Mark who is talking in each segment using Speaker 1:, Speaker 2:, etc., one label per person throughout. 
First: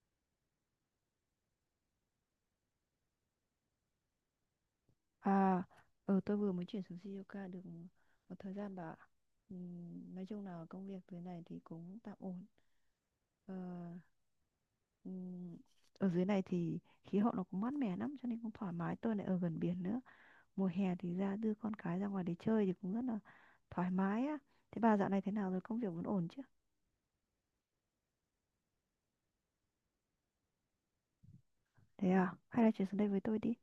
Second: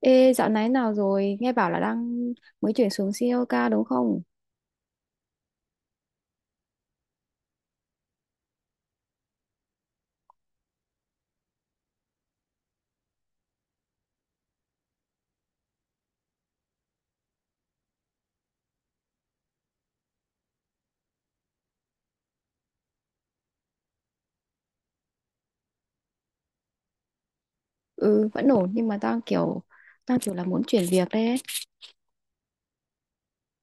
Speaker 1: Ê, dạo này nào rồi? Nghe bảo là đang mới chuyển xuống COK đúng không?
Speaker 2: À, tôi vừa mới chuyển xuống Sri Lanka được một thời gian bà ạ. Nói chung là công việc dưới này thì cũng tạm ổn. Ờ, ừm, Ở dưới này thì khí hậu nó cũng mát mẻ lắm cho nên cũng thoải mái. Tôi lại ở gần biển nữa. Mùa hè thì ra đưa con cái ra ngoài để chơi thì cũng rất là thoải mái á. Thế bà dạo này thế nào rồi? Công việc vẫn ổn chứ?
Speaker 1: Ừ, vẫn ổn nhưng mà đang kiểu là muốn chuyển việc ấy.
Speaker 2: Thế à? Hay là chuyển xuống đây với tôi đi.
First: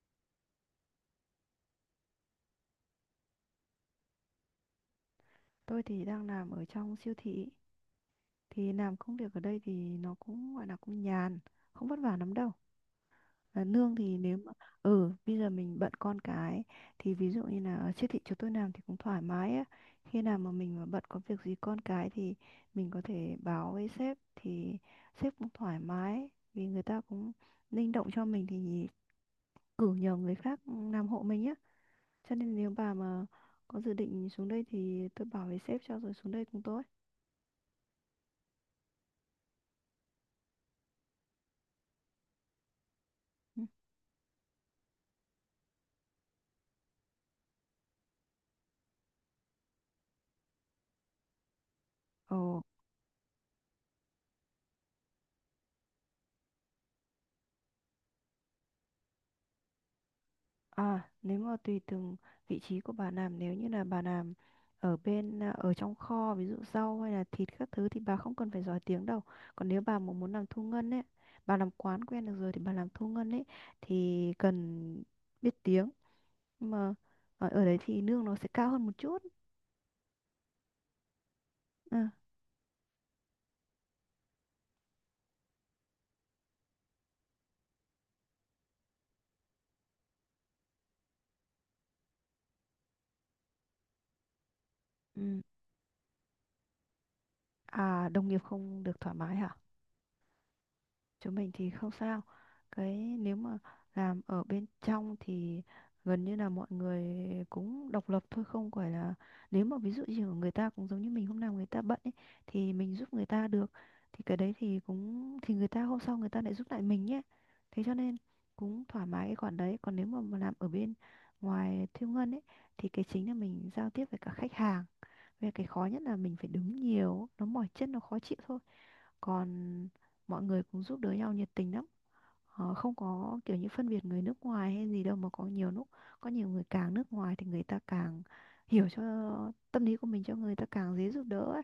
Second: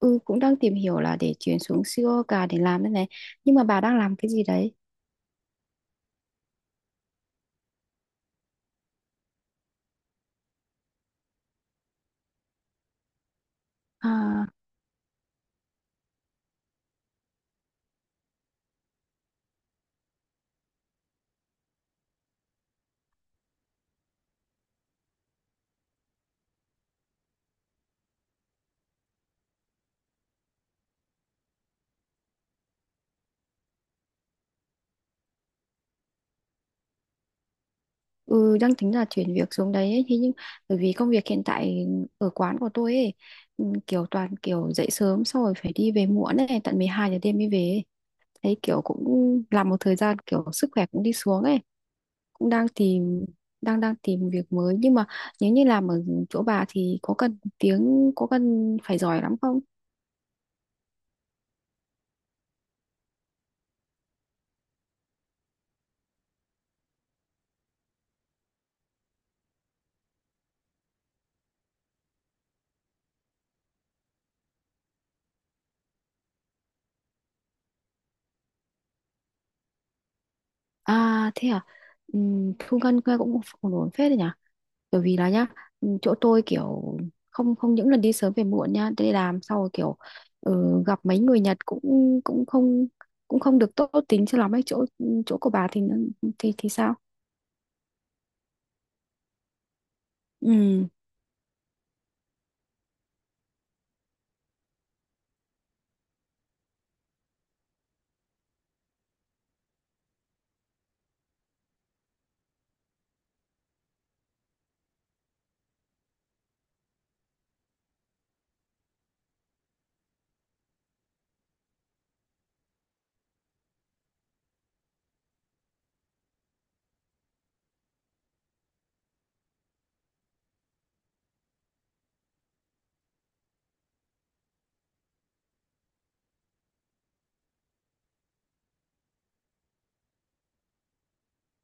Speaker 1: Ừ, cũng đang tìm hiểu là để chuyển xuống COK để làm đây này. Nhưng mà bà đang làm cái gì đấy?
Speaker 2: Tôi thì đang làm ở trong siêu thị. Thì làm công việc ở đây thì nó cũng gọi là cũng nhàn, không vất vả lắm đâu. Và nương thì nếu
Speaker 1: À,
Speaker 2: mà bây giờ mình bận con cái thì ví dụ như là ở siêu thị chỗ tôi làm thì cũng thoải mái á, khi nào mà mình mà bận có việc gì con cái thì mình có thể báo với sếp thì sếp cũng thoải mái vì người ta cũng linh động cho mình thì cử nhờ người khác làm hộ mình á, cho nên nếu bà mà có dự định xuống đây thì tôi bảo với sếp cho rồi xuống đây cùng tôi.
Speaker 1: ừ, đang tính là chuyển việc xuống đấy ấy. Thế nhưng bởi vì công việc hiện tại ở quán của tôi ấy,
Speaker 2: Ừ.
Speaker 1: ừ, kiểu toàn kiểu dậy sớm xong rồi phải đi về muộn ấy, tận 12 giờ đêm mới về ấy. Thấy kiểu cũng làm một thời gian kiểu sức khỏe cũng đi xuống ấy.
Speaker 2: Ồ.
Speaker 1: Cũng đang tìm đang đang tìm việc mới nhưng mà nếu như làm ở chỗ bà thì có cần phải giỏi lắm không?
Speaker 2: À, nếu mà tùy từng vị trí của bà làm, nếu như là bà làm ở bên ở trong kho ví dụ rau hay là thịt các thứ thì bà không cần phải giỏi tiếng đâu. Còn nếu bà mà muốn làm thu ngân ấy, bà làm quán quen được rồi thì bà làm thu ngân ấy thì cần biết tiếng. Nhưng mà ở đấy thì lương nó sẽ cao hơn một chút.
Speaker 1: À thế à.
Speaker 2: Ừ.
Speaker 1: Thu ngân nghe cũng ổn ổn phết đấy nhỉ, bởi vì là nhá, chỗ tôi kiểu không không những lần đi sớm về muộn nhá đi làm sau kiểu, ừ, gặp mấy người Nhật cũng cũng không cũng không được tốt tính cho lắm ấy. Chỗ chỗ
Speaker 2: Ừ.
Speaker 1: của bà thì thì sao?
Speaker 2: À, đồng nghiệp không được thoải mái hả?
Speaker 1: Ừ.
Speaker 2: Chúng mình thì không sao. Cái nếu mà làm ở bên trong thì gần như là mọi người cũng độc lập thôi, không phải là nếu mà ví dụ như ở người ta cũng giống như mình, hôm nào người ta bận ấy thì mình giúp người ta được thì cái đấy thì cũng thì người ta hôm sau người ta lại giúp lại mình nhé. Thế cho nên cũng thoải mái cái khoản đấy. Còn nếu mà làm ở bên ngoài thiêu ngân ấy thì cái chính là mình giao tiếp với cả khách hàng, về cái khó nhất là mình phải đứng nhiều, nó mỏi chân, nó khó chịu thôi. Còn mọi người cũng giúp đỡ nhau nhiệt tình lắm. Họ không có kiểu như phân biệt người nước ngoài hay gì đâu, mà có nhiều lúc có nhiều người càng nước ngoài thì người ta càng hiểu cho tâm lý của mình, cho người ta càng dễ giúp đỡ ấy.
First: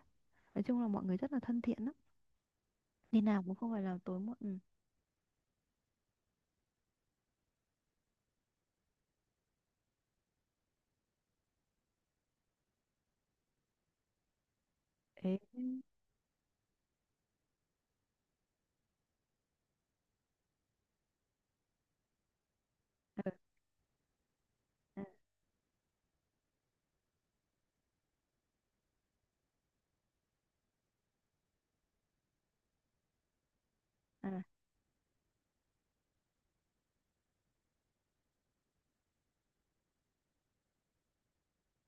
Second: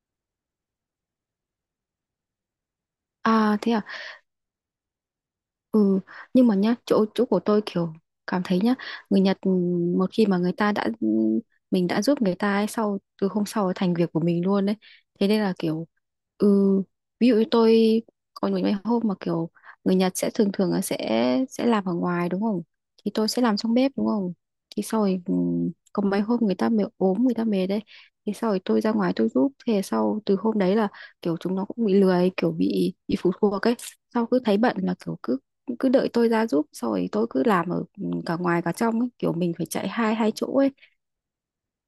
Speaker 2: Nói chung là mọi người rất là thân thiện lắm. Đi nào cũng
Speaker 1: À
Speaker 2: không
Speaker 1: thế à.
Speaker 2: phải là tối muộn. Ừ.
Speaker 1: Ừ, nhưng mà nhá, chỗ chỗ của tôi kiểu cảm thấy nhá, người Nhật ừ, một khi mà người ta đã, ừ, mình đã giúp người ta ấy, sau từ hôm sau ấy thành việc của mình luôn đấy. Thế
Speaker 2: Ế,
Speaker 1: nên là kiểu, ừ, ví dụ như tôi có những cái hôm mà kiểu người Nhật sẽ thường thường là sẽ làm ở ngoài đúng không? Thì tôi
Speaker 2: ờ,
Speaker 1: sẽ làm trong bếp đúng không? Thì sau
Speaker 2: à,
Speaker 1: rồi, ừ, có mấy hôm người ta mệt ốm người ta mệt đấy, thì sau rồi tôi ra ngoài tôi giúp, thế sau từ hôm đấy là kiểu chúng nó cũng bị lười kiểu bị phụ thuộc ấy, sau
Speaker 2: à.
Speaker 1: cứ thấy bận là kiểu cứ cứ đợi tôi ra giúp xong rồi tôi cứ làm ở, ừ, cả ngoài cả trong ấy. Kiểu mình phải chạy hai hai chỗ ấy.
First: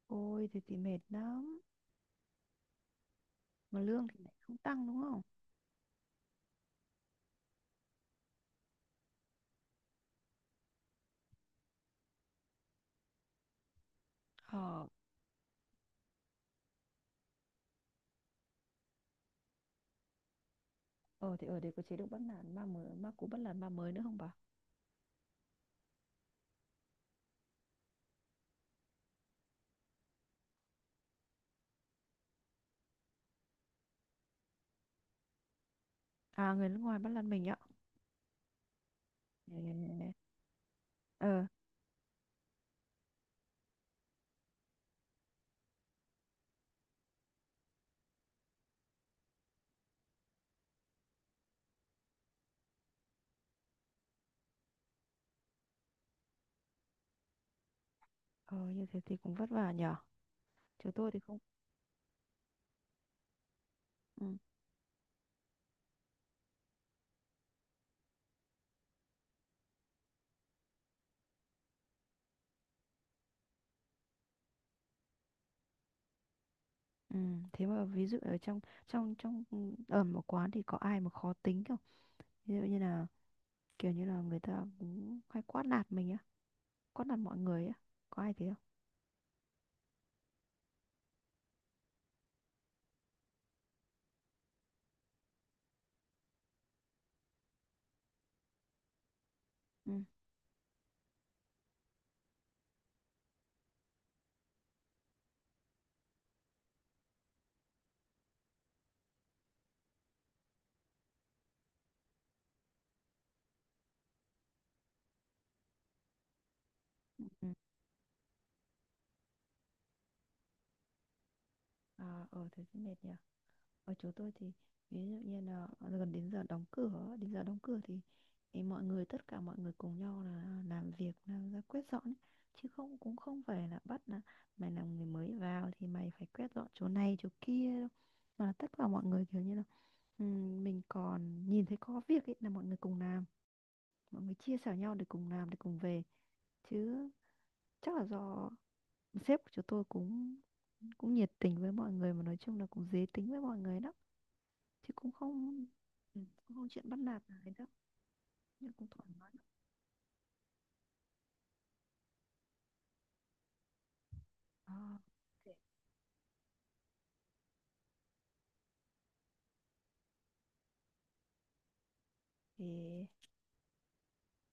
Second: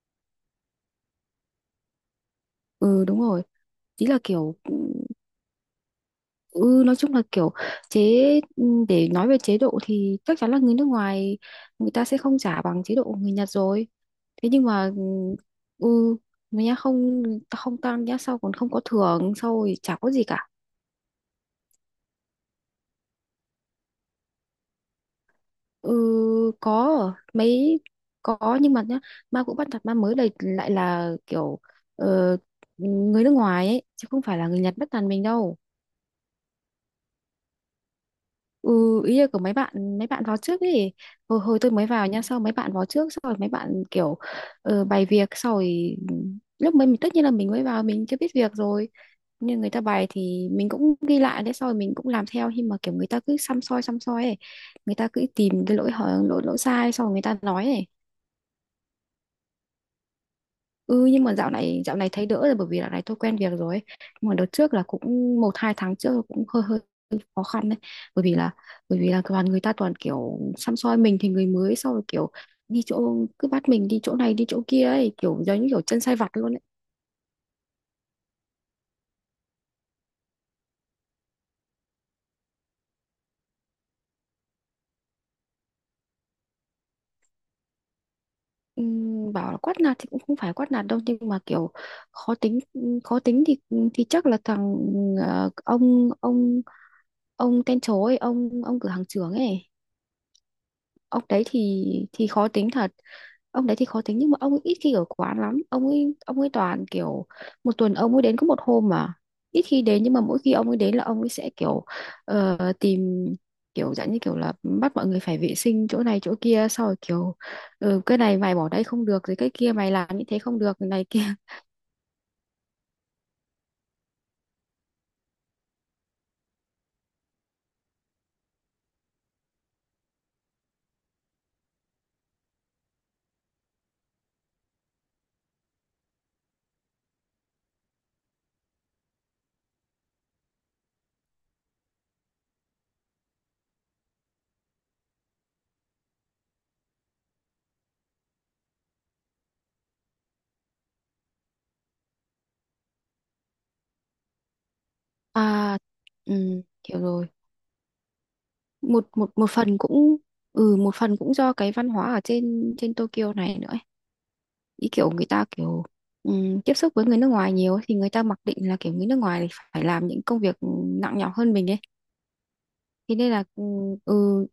Speaker 2: Ôi thì mệt lắm.
Speaker 1: Ừ đúng rồi.
Speaker 2: Mà lương
Speaker 1: Ý
Speaker 2: thì
Speaker 1: là
Speaker 2: lại không
Speaker 1: kiểu,
Speaker 2: tăng đúng không?
Speaker 1: ừ, nói chung là kiểu chế, ừ, để nói về chế độ thì chắc chắn là người nước ngoài người ta sẽ không trả bằng chế độ của người Nhật rồi, thế nhưng
Speaker 2: Ờ,
Speaker 1: mà, ừ, người nhá không không tăng nhá, sau còn không có thưởng sau rồi chả có gì cả.
Speaker 2: ờ thì ở đây có chế độ bắt nạt ma mới, ma cũ bắt nạt ma mới nữa không bà?
Speaker 1: Ừ, có mấy, có nhưng mà nhá, ma cũ bắt nạt ma mới đây lại là kiểu, ờ, người nước ngoài ấy chứ không phải là người Nhật bắt nạt mình đâu.
Speaker 2: À, người nước ngoài bắt làm mình ạ.
Speaker 1: Ừ, ý là của mấy bạn, mấy
Speaker 2: Ừ.
Speaker 1: bạn vào trước ấy.
Speaker 2: Ờ,
Speaker 1: Hồi hồi tôi mới vào nha, sau mấy bạn vào trước, sau rồi mấy bạn kiểu, bày việc sau rồi lúc mới mình tất nhiên là mình mới vào mình chưa biết việc rồi, nhưng người ta bày thì mình cũng ghi lại đấy, sau rồi mình cũng làm theo, nhưng mà kiểu người ta cứ xăm soi ấy, người ta cứ tìm cái lỗi hở lỗi lỗi sai sau rồi người ta nói ấy.
Speaker 2: ờ, như thế thì cũng vất vả nhở. Chứ
Speaker 1: Ừ
Speaker 2: tôi thì
Speaker 1: nhưng mà
Speaker 2: không.
Speaker 1: dạo này thấy đỡ rồi bởi vì dạo này tôi quen việc rồi ấy.
Speaker 2: Ừ.
Speaker 1: Nhưng mà đợt trước là cũng một hai tháng trước là cũng hơi hơi khó khăn đấy, bởi vì là bởi vì là toàn người ta toàn kiểu săm soi mình thì người mới sau rồi kiểu đi chỗ cứ bắt mình đi chỗ này đi chỗ kia ấy, kiểu giống như kiểu chân sai vặt luôn ấy.
Speaker 2: Ừ. Thế mà ví dụ ở trong trong trong ừ, ở một quán thì có ai mà khó tính không? Ví dụ như là kiểu như là người ta cũng hay quát nạt mình á, quát nạt mọi người á. Có ai thế không?
Speaker 1: Bảo là quát nạt thì cũng không phải quát nạt đâu nhưng mà kiểu khó tính, khó tính thì chắc là thằng, ông ông tên chó ấy, ông cửa hàng trưởng ấy.
Speaker 2: Ừ.
Speaker 1: Ông đấy thì khó tính thật. Ông đấy thì khó tính nhưng mà ông ấy ít khi ở quán lắm, ông ấy toàn kiểu một tuần ông ấy đến có một hôm mà, ít khi đến nhưng mà mỗi khi ông ấy đến là ông ấy sẽ kiểu, tìm kiểu dạng như kiểu là bắt mọi người phải vệ sinh chỗ này chỗ kia, sau rồi
Speaker 2: Ừ.
Speaker 1: kiểu,
Speaker 2: Ừ.
Speaker 1: ừ, cái này mày bỏ đây không được rồi cái kia mày làm như thế không được này kia
Speaker 2: À, ờ thế thì mệt nhỉ. Ở chỗ tôi thì ví dụ như là gần đến giờ đóng cửa, đến giờ đóng cửa thì mọi người tất cả mọi người cùng nhau là làm việc làm ra quét dọn ấy. Chứ không, cũng không phải là bắt là mày là người mới vào thì mày phải quét dọn chỗ này chỗ kia đâu, mà là tất cả mọi người kiểu như là, mình còn nhìn thấy có việc ấy là mọi người cùng làm, mọi người chia sẻ nhau để cùng làm để cùng về. Chứ chắc là do sếp của chúng tôi cũng cũng nhiệt tình với mọi người, mà nói chung là cũng dễ tính với mọi người đó, thì cũng không
Speaker 1: à
Speaker 2: ừ, cũng
Speaker 1: ừ,
Speaker 2: không chuyện bắt
Speaker 1: hiểu
Speaker 2: nạt
Speaker 1: rồi.
Speaker 2: gì đâu, nhưng cũng thoải
Speaker 1: Một một
Speaker 2: mái.
Speaker 1: một phần cũng, ừ một phần cũng do cái văn hóa ở trên trên Tokyo này nữa ấy.
Speaker 2: Ờ,
Speaker 1: Ý kiểu người ta
Speaker 2: thế
Speaker 1: kiểu, tiếp xúc với người nước ngoài nhiều ấy, thì người ta mặc định là kiểu người nước ngoài thì phải làm những công việc nặng nhọc hơn mình ấy.
Speaker 2: thì
Speaker 1: Thế nên là, ừ,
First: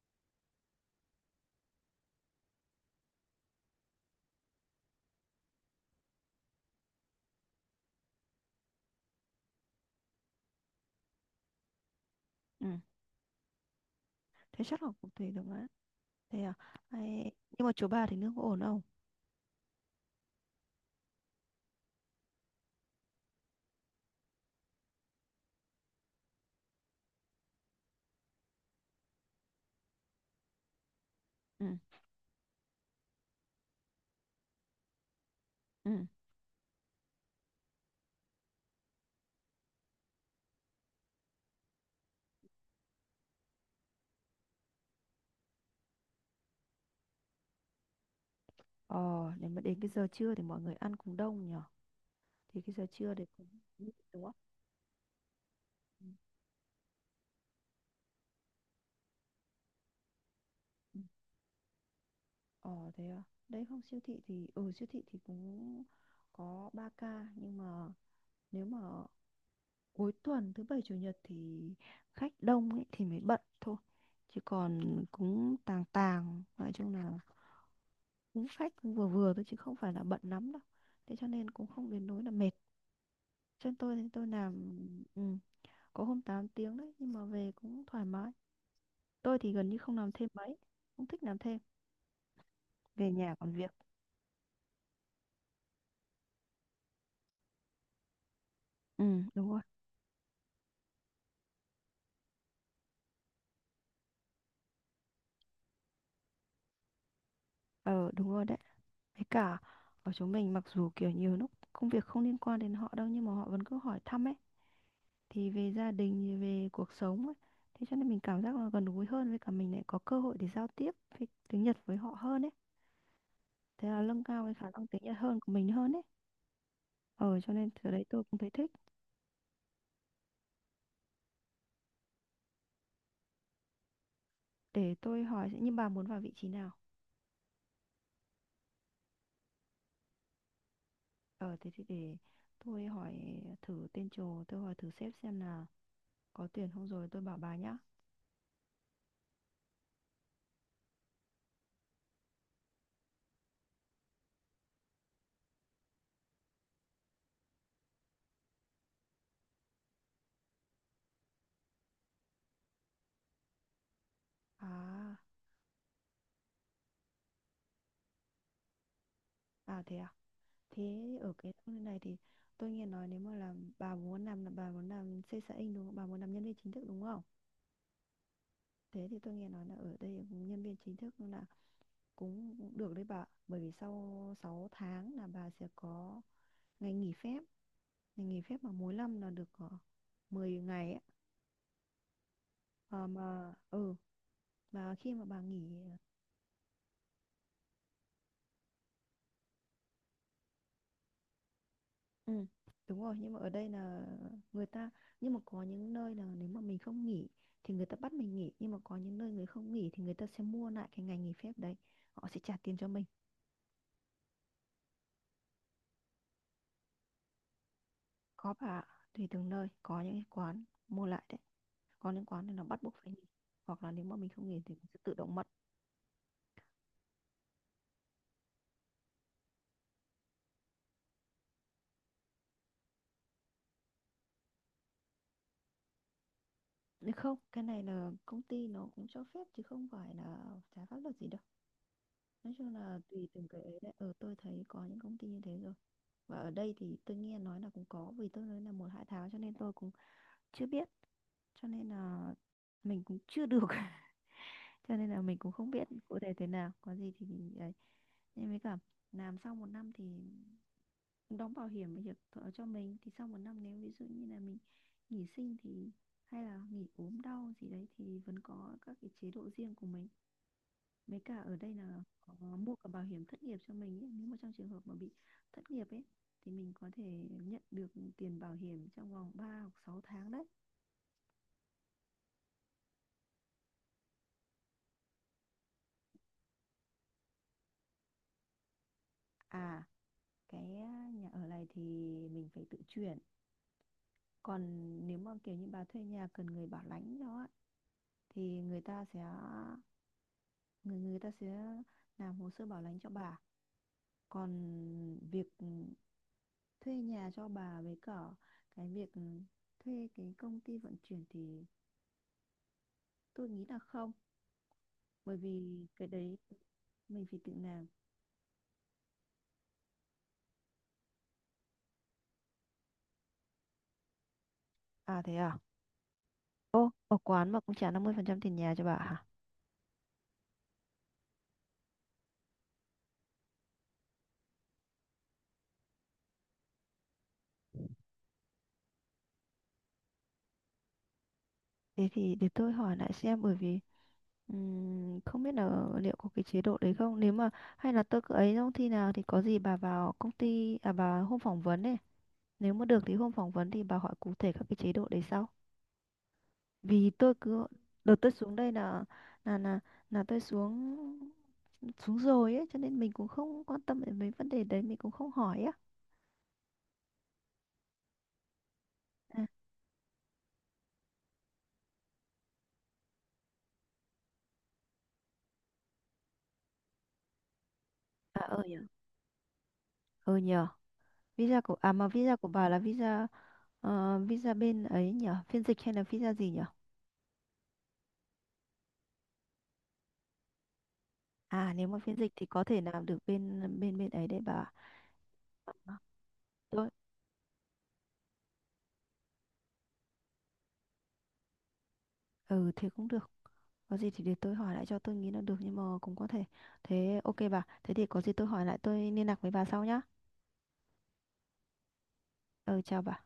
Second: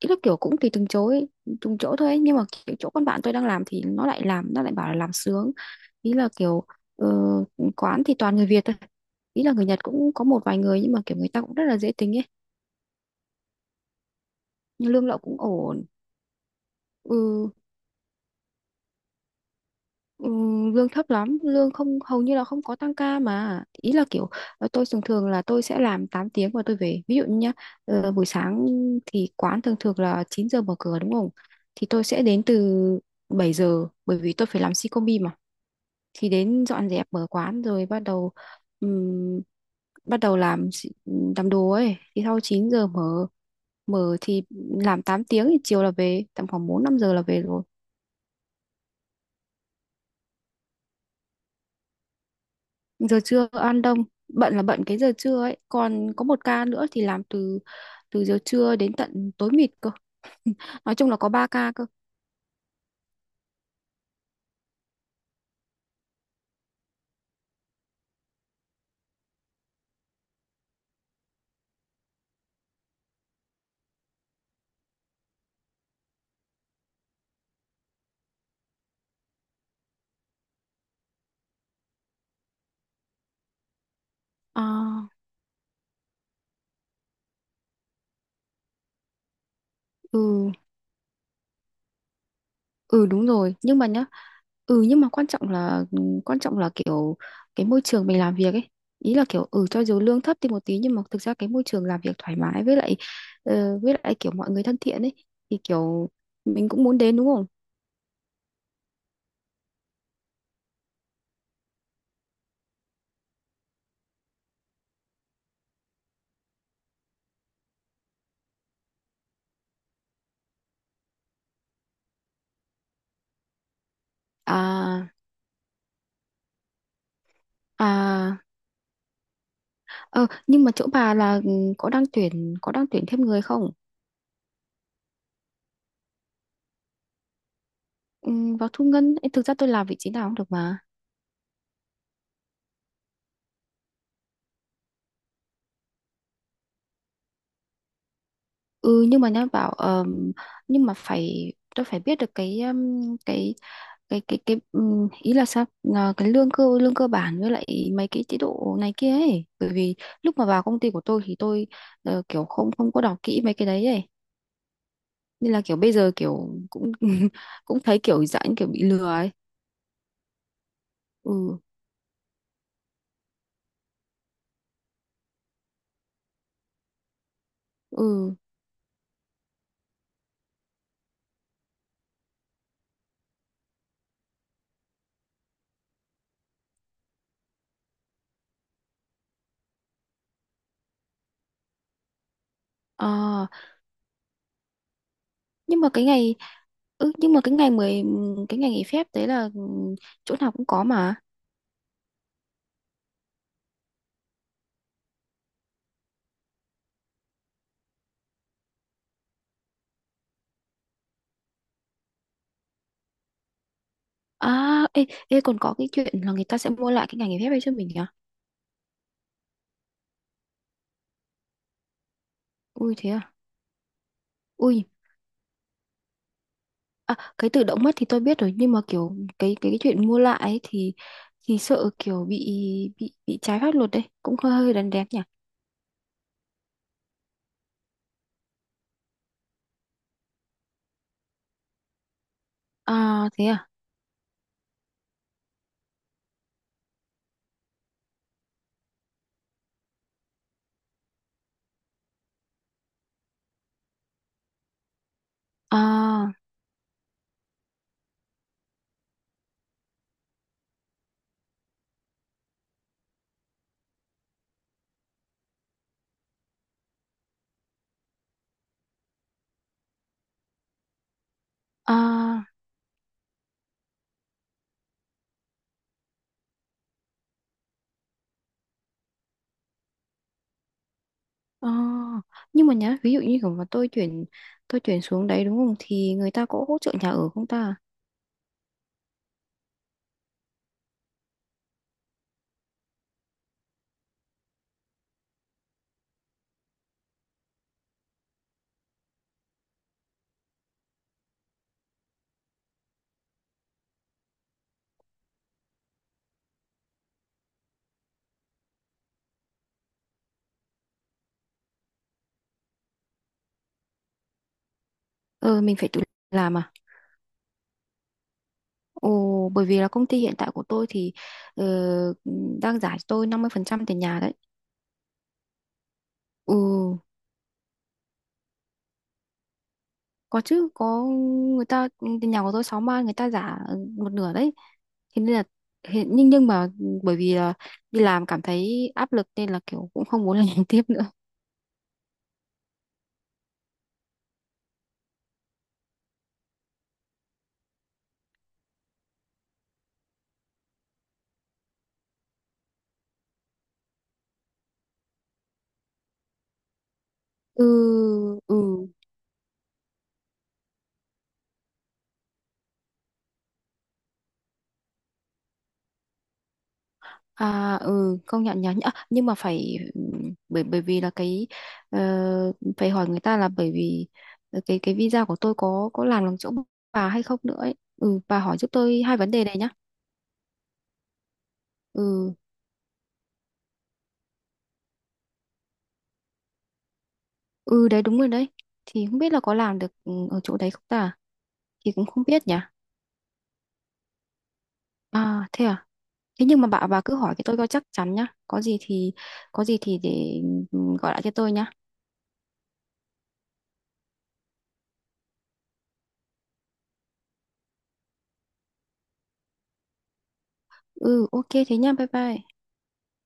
Speaker 1: ý là kiểu cũng tùy từng chỗ ấy, từng chỗ thôi ấy. Nhưng mà kiểu chỗ con bạn tôi đang làm thì nó lại bảo là làm sướng. Ý là kiểu, ờ, quán thì toàn người Việt thôi, ý là người Nhật cũng có một vài người nhưng mà kiểu người ta cũng rất là dễ tính ấy.
Speaker 2: ừ. Thế chắc là
Speaker 1: Nhưng lương
Speaker 2: cũng
Speaker 1: lậu
Speaker 2: tùy
Speaker 1: cũng
Speaker 2: được á.
Speaker 1: ổn.
Speaker 2: Thế à? Ai-
Speaker 1: Ừ.
Speaker 2: nhưng mà chỗ bà thì nước có ổn không?
Speaker 1: Ừ, lương thấp lắm, lương không hầu như là không có tăng ca mà, ý là kiểu, ờ, tôi thường thường là tôi sẽ làm 8 tiếng và tôi về, ví dụ như nhá, ờ, buổi sáng thì quán thường thường là 9 giờ mở cửa đúng không,
Speaker 2: Ừ.
Speaker 1: thì tôi sẽ đến từ 7 giờ bởi vì tôi phải làm si combi mà,
Speaker 2: Ừ.
Speaker 1: thì đến dọn dẹp mở quán rồi bắt đầu, ừm, bắt đầu làm làm đồ ấy, thì sau 9 giờ mở, mở thì làm 8 tiếng thì chiều là về tầm khoảng 4 5 giờ là về rồi.
Speaker 2: Ờ, nếu mà đến cái giờ trưa thì mọi người ăn cũng đông nhở, thì cái giờ trưa
Speaker 1: Giờ
Speaker 2: đấy cũng
Speaker 1: trưa ăn
Speaker 2: nhịn,
Speaker 1: đông,
Speaker 2: đúng không?
Speaker 1: bận là bận cái giờ trưa ấy,
Speaker 2: Ừ.
Speaker 1: còn có một ca nữa thì làm từ từ giờ trưa đến tận tối mịt cơ. Nói
Speaker 2: Ừ.
Speaker 1: chung là có ba ca cơ.
Speaker 2: Ờ thế à. Đấy không, siêu thị thì siêu thị thì cũng có 3 ca, nhưng mà nếu mà cuối tuần thứ bảy chủ nhật thì khách đông ấy thì mới bận thôi, chứ còn cũng tàng tàng, nói chung là cũng khách cũng vừa vừa thôi chứ không phải là bận lắm đâu, thế cho nên cũng không đến nỗi là mệt cho tôi. Thì tôi làm
Speaker 1: À,
Speaker 2: ừ, có hôm 8 tiếng đấy, nhưng mà về cũng thoải mái. Tôi thì gần như không làm thêm
Speaker 1: ừ.
Speaker 2: mấy, không thích làm thêm,
Speaker 1: Ừ
Speaker 2: về
Speaker 1: đúng
Speaker 2: nhà còn
Speaker 1: rồi
Speaker 2: việc.
Speaker 1: nhưng mà nhá, ừ nhưng mà quan trọng là kiểu cái môi trường mình làm việc ấy.
Speaker 2: Ừ
Speaker 1: Ý là
Speaker 2: đúng
Speaker 1: kiểu,
Speaker 2: rồi.
Speaker 1: ừ cho dù lương thấp thì một tí nhưng mà thực ra cái môi trường làm việc thoải mái, với lại, với lại kiểu mọi người thân thiện ấy, thì kiểu mình cũng muốn đến đúng không.
Speaker 2: Ờ đúng rồi đấy. Với cả ở chỗ mình, mặc dù kiểu nhiều lúc công việc không liên quan đến họ đâu, nhưng mà họ vẫn cứ hỏi thăm ấy, thì về gia đình về cuộc sống ấy. Thế cho nên mình cảm giác là gần gũi hơn, với cả mình lại có cơ hội để giao tiếp với tiếng Nhật với họ hơn ấy. Thế là nâng cao cái khả năng tiếng
Speaker 1: À.
Speaker 2: Nhật hơn của mình hơn ấy. Ờ, cho nên từ đấy tôi cũng
Speaker 1: À.
Speaker 2: thấy thích.
Speaker 1: Ờ, nhưng mà chỗ bà là, ừ, có đang tuyển, thêm người không?
Speaker 2: Để tôi hỏi sẽ như bà muốn vào vị trí nào?
Speaker 1: Ừ, vào thu ngân ấy, thực ra tôi làm vị trí nào cũng được mà.
Speaker 2: Ờ thế thì để tôi hỏi thử tên trồ, tôi hỏi thử sếp xem là có tuyển không rồi tôi bảo bà nhá.
Speaker 1: Ừ nhưng mà nhá bảo, nhưng mà phải, tôi phải biết được cái, cái cái, ý là sao, là cái lương cơ, lương cơ bản với lại mấy cái chế độ này kia ấy. Bởi vì lúc mà vào công ty của tôi thì tôi, kiểu không không có đọc kỹ mấy cái đấy ấy.
Speaker 2: À,
Speaker 1: Nên là kiểu bây giờ kiểu cũng cũng thấy kiểu dạng kiểu bị lừa ấy.
Speaker 2: à. Thế ở cái
Speaker 1: Ừ.
Speaker 2: công ty này thì tôi nghe nói nếu mà làm, bà muốn làm là bà muốn làm sales xã Inc đúng không? Bà muốn làm nhân viên chính thức đúng không?
Speaker 1: Ừ.
Speaker 2: Thế thì tôi nghe nói là ở đây nhân viên chính thức là cũng được đấy bà. Bởi vì sau 6 tháng là bà sẽ có ngày nghỉ phép. Ngày nghỉ phép mà mỗi năm là được 10 ngày ấy. Ờ,
Speaker 1: Ờ
Speaker 2: mà ừ mà khi mà bà nghỉ,
Speaker 1: nhưng mà cái ngày, nhưng mà cái ngày mười cái ngày nghỉ phép đấy là, ừ, chỗ nào cũng có mà.
Speaker 2: ừ đúng rồi, nhưng mà ở đây là người ta, nhưng mà có những nơi là nếu mà mình không nghỉ thì người ta bắt mình nghỉ, nhưng mà có những nơi người không nghỉ thì người ta sẽ mua lại cái ngày nghỉ phép đấy, họ sẽ trả tiền cho mình.
Speaker 1: À. Ê, còn có cái chuyện là người ta sẽ mua lại cái ngày nghỉ phép ấy cho mình nhỉ.
Speaker 2: Có bà ạ. Tùy từng nơi có những cái quán mua lại đấy, có liên quan nên là bắt buộc
Speaker 1: Ui thế
Speaker 2: phải nghỉ,
Speaker 1: à.
Speaker 2: hoặc là nếu mà mình không nghỉ thì mình
Speaker 1: Ui.
Speaker 2: sẽ tự động mất.
Speaker 1: À, cái tự động mất thì tôi biết rồi nhưng mà kiểu cái chuyện mua lại ấy thì sợ kiểu bị bị trái pháp luật đấy, cũng hơi hơi đần đét nhỉ.
Speaker 2: Nếu không cái này là công ty nó cũng cho phép chứ không phải là trái pháp luật gì đâu. Nói chung là tùy
Speaker 1: À thế
Speaker 2: từng cái
Speaker 1: à.
Speaker 2: ấy đấy, ờ tôi thấy có những công ty như thế rồi. Và ở đây thì tôi nghe nói là cũng có, vì tôi nói là một hai tháng cho nên tôi cũng chưa biết, cho nên là mình cũng chưa được cho nên là mình cũng không biết cụ
Speaker 1: À.
Speaker 2: thể thế nào, có gì thì mình ấy. Nhưng với cả làm sau một năm thì đóng bảo hiểm, bảo hiểm thọ cho mình, thì sau một năm nếu ví dụ như là mình nghỉ sinh thì hay là nghỉ ốm đau gì đấy thì vẫn có các cái chế độ riêng của mình. Mấy cả ở đây là có
Speaker 1: À.
Speaker 2: mua cả bảo hiểm thất nghiệp cho mình ấy, nếu mà trong trường hợp mà bị thất nghiệp ấy thì mình có thể nhận được tiền bảo hiểm trong vòng 3 hoặc 6 tháng đấy.
Speaker 1: À nhưng mà nhá, ví dụ như kiểu mà tôi chuyển, tôi chuyển xuống đấy đúng không thì người ta có hỗ trợ nhà ở không ta?
Speaker 2: À, cái nhà ở này thì mình phải tự chuyển. Còn nếu mà kiểu như bà thuê nhà cần người bảo lãnh cho á, thì người ta sẽ người người ta sẽ làm hồ sơ bảo lãnh cho bà. Còn việc thuê nhà cho bà, với cả cái việc thuê cái công ty vận chuyển thì tôi nghĩ là không, bởi
Speaker 1: Ờ mình
Speaker 2: vì
Speaker 1: phải tự
Speaker 2: cái đấy
Speaker 1: làm à?
Speaker 2: mình phải tự làm.
Speaker 1: Ồ, bởi vì là công ty hiện tại của tôi thì, ờ, đang giải cho tôi 50% tiền nhà đấy.
Speaker 2: À thế à.
Speaker 1: Ừ,
Speaker 2: Ô, ở quán mà cũng trả 50% tiền nhà cho bà hả?
Speaker 1: có chứ, có, người ta, tiền nhà của tôi 6 man người ta giả một nửa đấy. Thế nên là hiện, nhưng mà bởi vì là đi làm cảm thấy áp lực nên là kiểu cũng không muốn làm tiếp nữa.
Speaker 2: Thế thì để tôi hỏi lại xem, bởi vì không biết là liệu có cái chế độ đấy không, nếu mà hay là tôi cứ ấy trong khi nào thì có gì bà vào công ty, à bà hôm phỏng vấn ấy. Nếu mà được thì hôm phỏng vấn thì bà hỏi cụ thể các cái chế độ đấy sau. Vì tôi cứ
Speaker 1: Ừ.
Speaker 2: đợt tôi xuống
Speaker 1: Ừ.
Speaker 2: đây là là là tôi xuống, rồi ấy, cho nên mình cũng không quan tâm đến mấy vấn đề đấy, mình cũng không hỏi á.
Speaker 1: À ừ công nhận nhắn à, nhưng mà
Speaker 2: À,
Speaker 1: phải, bởi bởi vì là cái, ờ, phải hỏi người ta là bởi vì, ờ, cái visa của tôi có làm bằng chỗ bà hay không nữa ấy. Ừ bà
Speaker 2: à
Speaker 1: hỏi
Speaker 2: ờ
Speaker 1: giúp
Speaker 2: nhờ.
Speaker 1: tôi hai vấn đề này nhá.
Speaker 2: Ờ nhờ. Visa của, à mà
Speaker 1: Ừ
Speaker 2: visa của bà là visa visa bên ấy nhở, phiên dịch hay là visa gì nhở?
Speaker 1: ừ đấy đúng rồi đấy. Thì không biết là có làm được, ừ, ở chỗ đấy không ta?
Speaker 2: À nếu
Speaker 1: Thì
Speaker 2: mà
Speaker 1: cũng
Speaker 2: phiên
Speaker 1: không
Speaker 2: dịch thì
Speaker 1: biết nhỉ.
Speaker 2: có thể làm được bên bên bên ấy đấy bà. Ờ,
Speaker 1: À. Thế nhưng mà bà
Speaker 2: Tôi.
Speaker 1: bà cứ hỏi cái tôi coi chắc chắn nhá. Có gì thì, để, ừ, gọi lại cho tôi nhá.
Speaker 2: Ừ thế cũng được. Có gì thì để tôi hỏi lại, cho tôi nghĩ là được. Nhưng mà cũng có thể. Thế ok bà, thế thì có gì tôi hỏi lại tôi liên lạc với bà sau nhá.
Speaker 1: Ừ ok thế nhá. Bye bye.
Speaker 2: Ừ chào bà.